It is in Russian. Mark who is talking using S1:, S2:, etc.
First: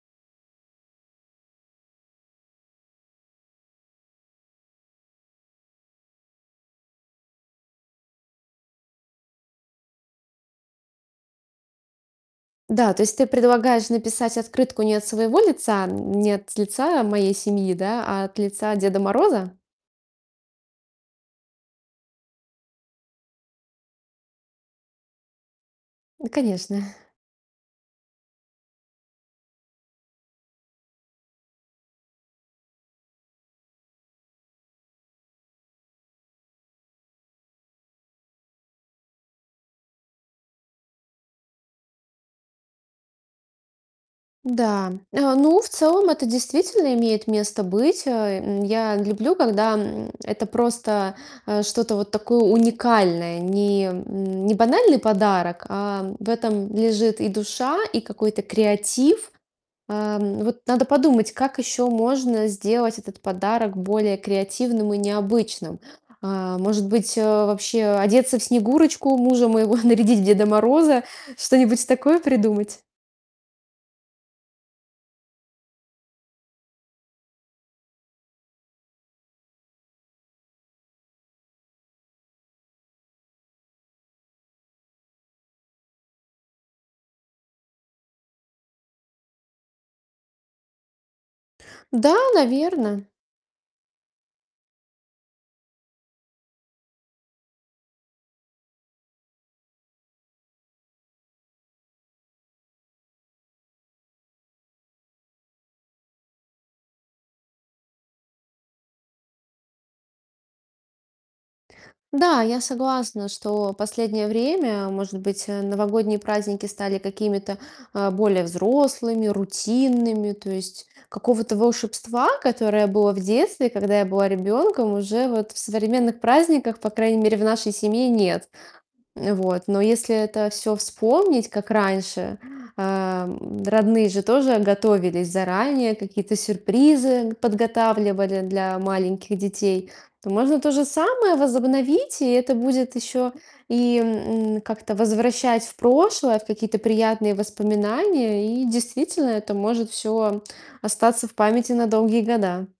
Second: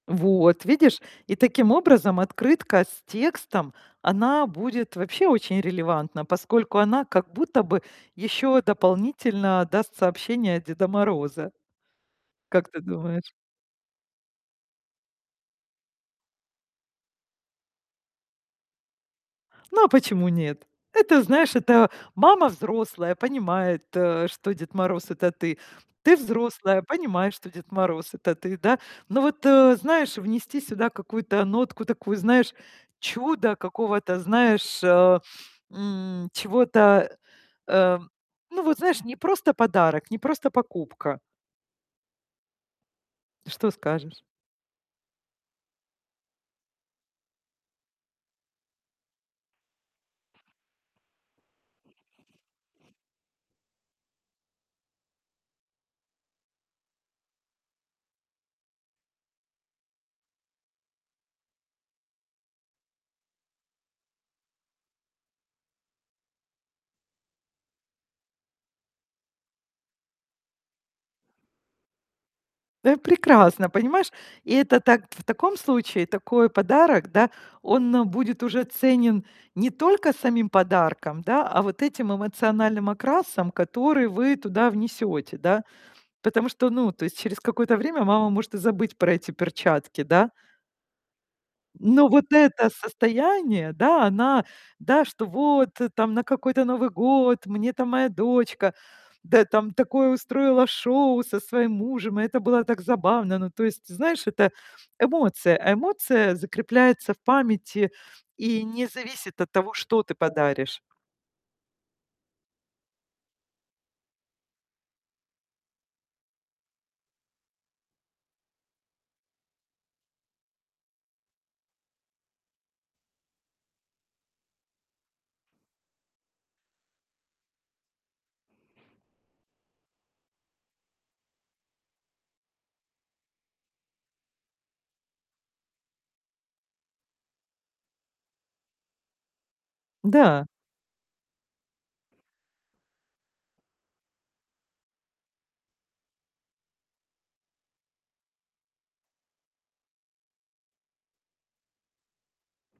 S1: Вот видишь. И таким образом, открытка с текстом, она будет вообще очень релевантна, поскольку она как будто бы ещё дополнительно даст сообщение от Деда Мороза. Как ты
S2: Да. То есть ты
S1: думаешь?
S2: предлагаешь написать открытку не от своего лица, не от лица моей семьи, да, а от лица Деда Мороза?
S1: Ну а почему нет? Это, знаешь, это мама взрослая, понимает, э, что Дед Мороз- это ты. Ты взрослая,
S2: Конечно.
S1: понимаешь, что Дед Мороз- это ты, да? Ну, вот, э, знаешь, внести сюда какую-то нотку такую, знаешь, чуда какого-то, знаешь, а, м, чего-то, э. Ну, вот, знаешь, не просто подарок, не просто покупка. Что скажешь?
S2: Да. А. Ну, в целом это действительно имеет место быть. Э, я люблю, когда, м, это просто, э, что-то вот такое уникальное, не м, не банальный подарок, а в этом лежит и душа, и какой-то креатив. А, вот надо подумать, как еще можно сделать этот подарок более креативным и необычным. А, может быть, вообще одеться в Снегурочку, мужа моего нарядить в Деда Мороза, что-нибудь такое придумать?
S1: Э, прекрасно, понимаешь? И это так в таком случае такой подарок, да, он будет уже ценен не только самим подарком, да, а вот этим эмоциональным окрасом, который вы туда внесёте, да? Потому что, ну, то есть через какое-то время мама может и забыть про эти перчатки, да? Но
S2: Да,
S1: вот это
S2: наверно.
S1: состояние, да, она, да, что вот там: на какой-то Новый год мне там моя дочка, да, там такое устроила шоу со своим мужем. И это было так забавно. Ну, то есть, знаешь, это эмоция, а эмоция закрепляется в памяти и не зависит от того, что ты подаришь.
S2: Да, я согласна, что последнее время, может быть, э, новогодние праздники стали какими-то, а, более взрослыми, рутинными. То есть какого-то волшебства, которое было в детстве, когда я была ребенком, уже вот в современных праздниках, по крайней мере, в нашей семье, нет. Вот. Но если это всё вспомнить, как раньше, э, родные же тоже готовились заранее, какие-то сюрпризы подготавливали для маленьких детей. То
S1: Да.
S2: можно то же самое возобновить, и это будет еще и, м, как-то возвращать в прошлое, в какие-то приятные воспоминания. И действительно, это может всё остаться в памяти на долгие года.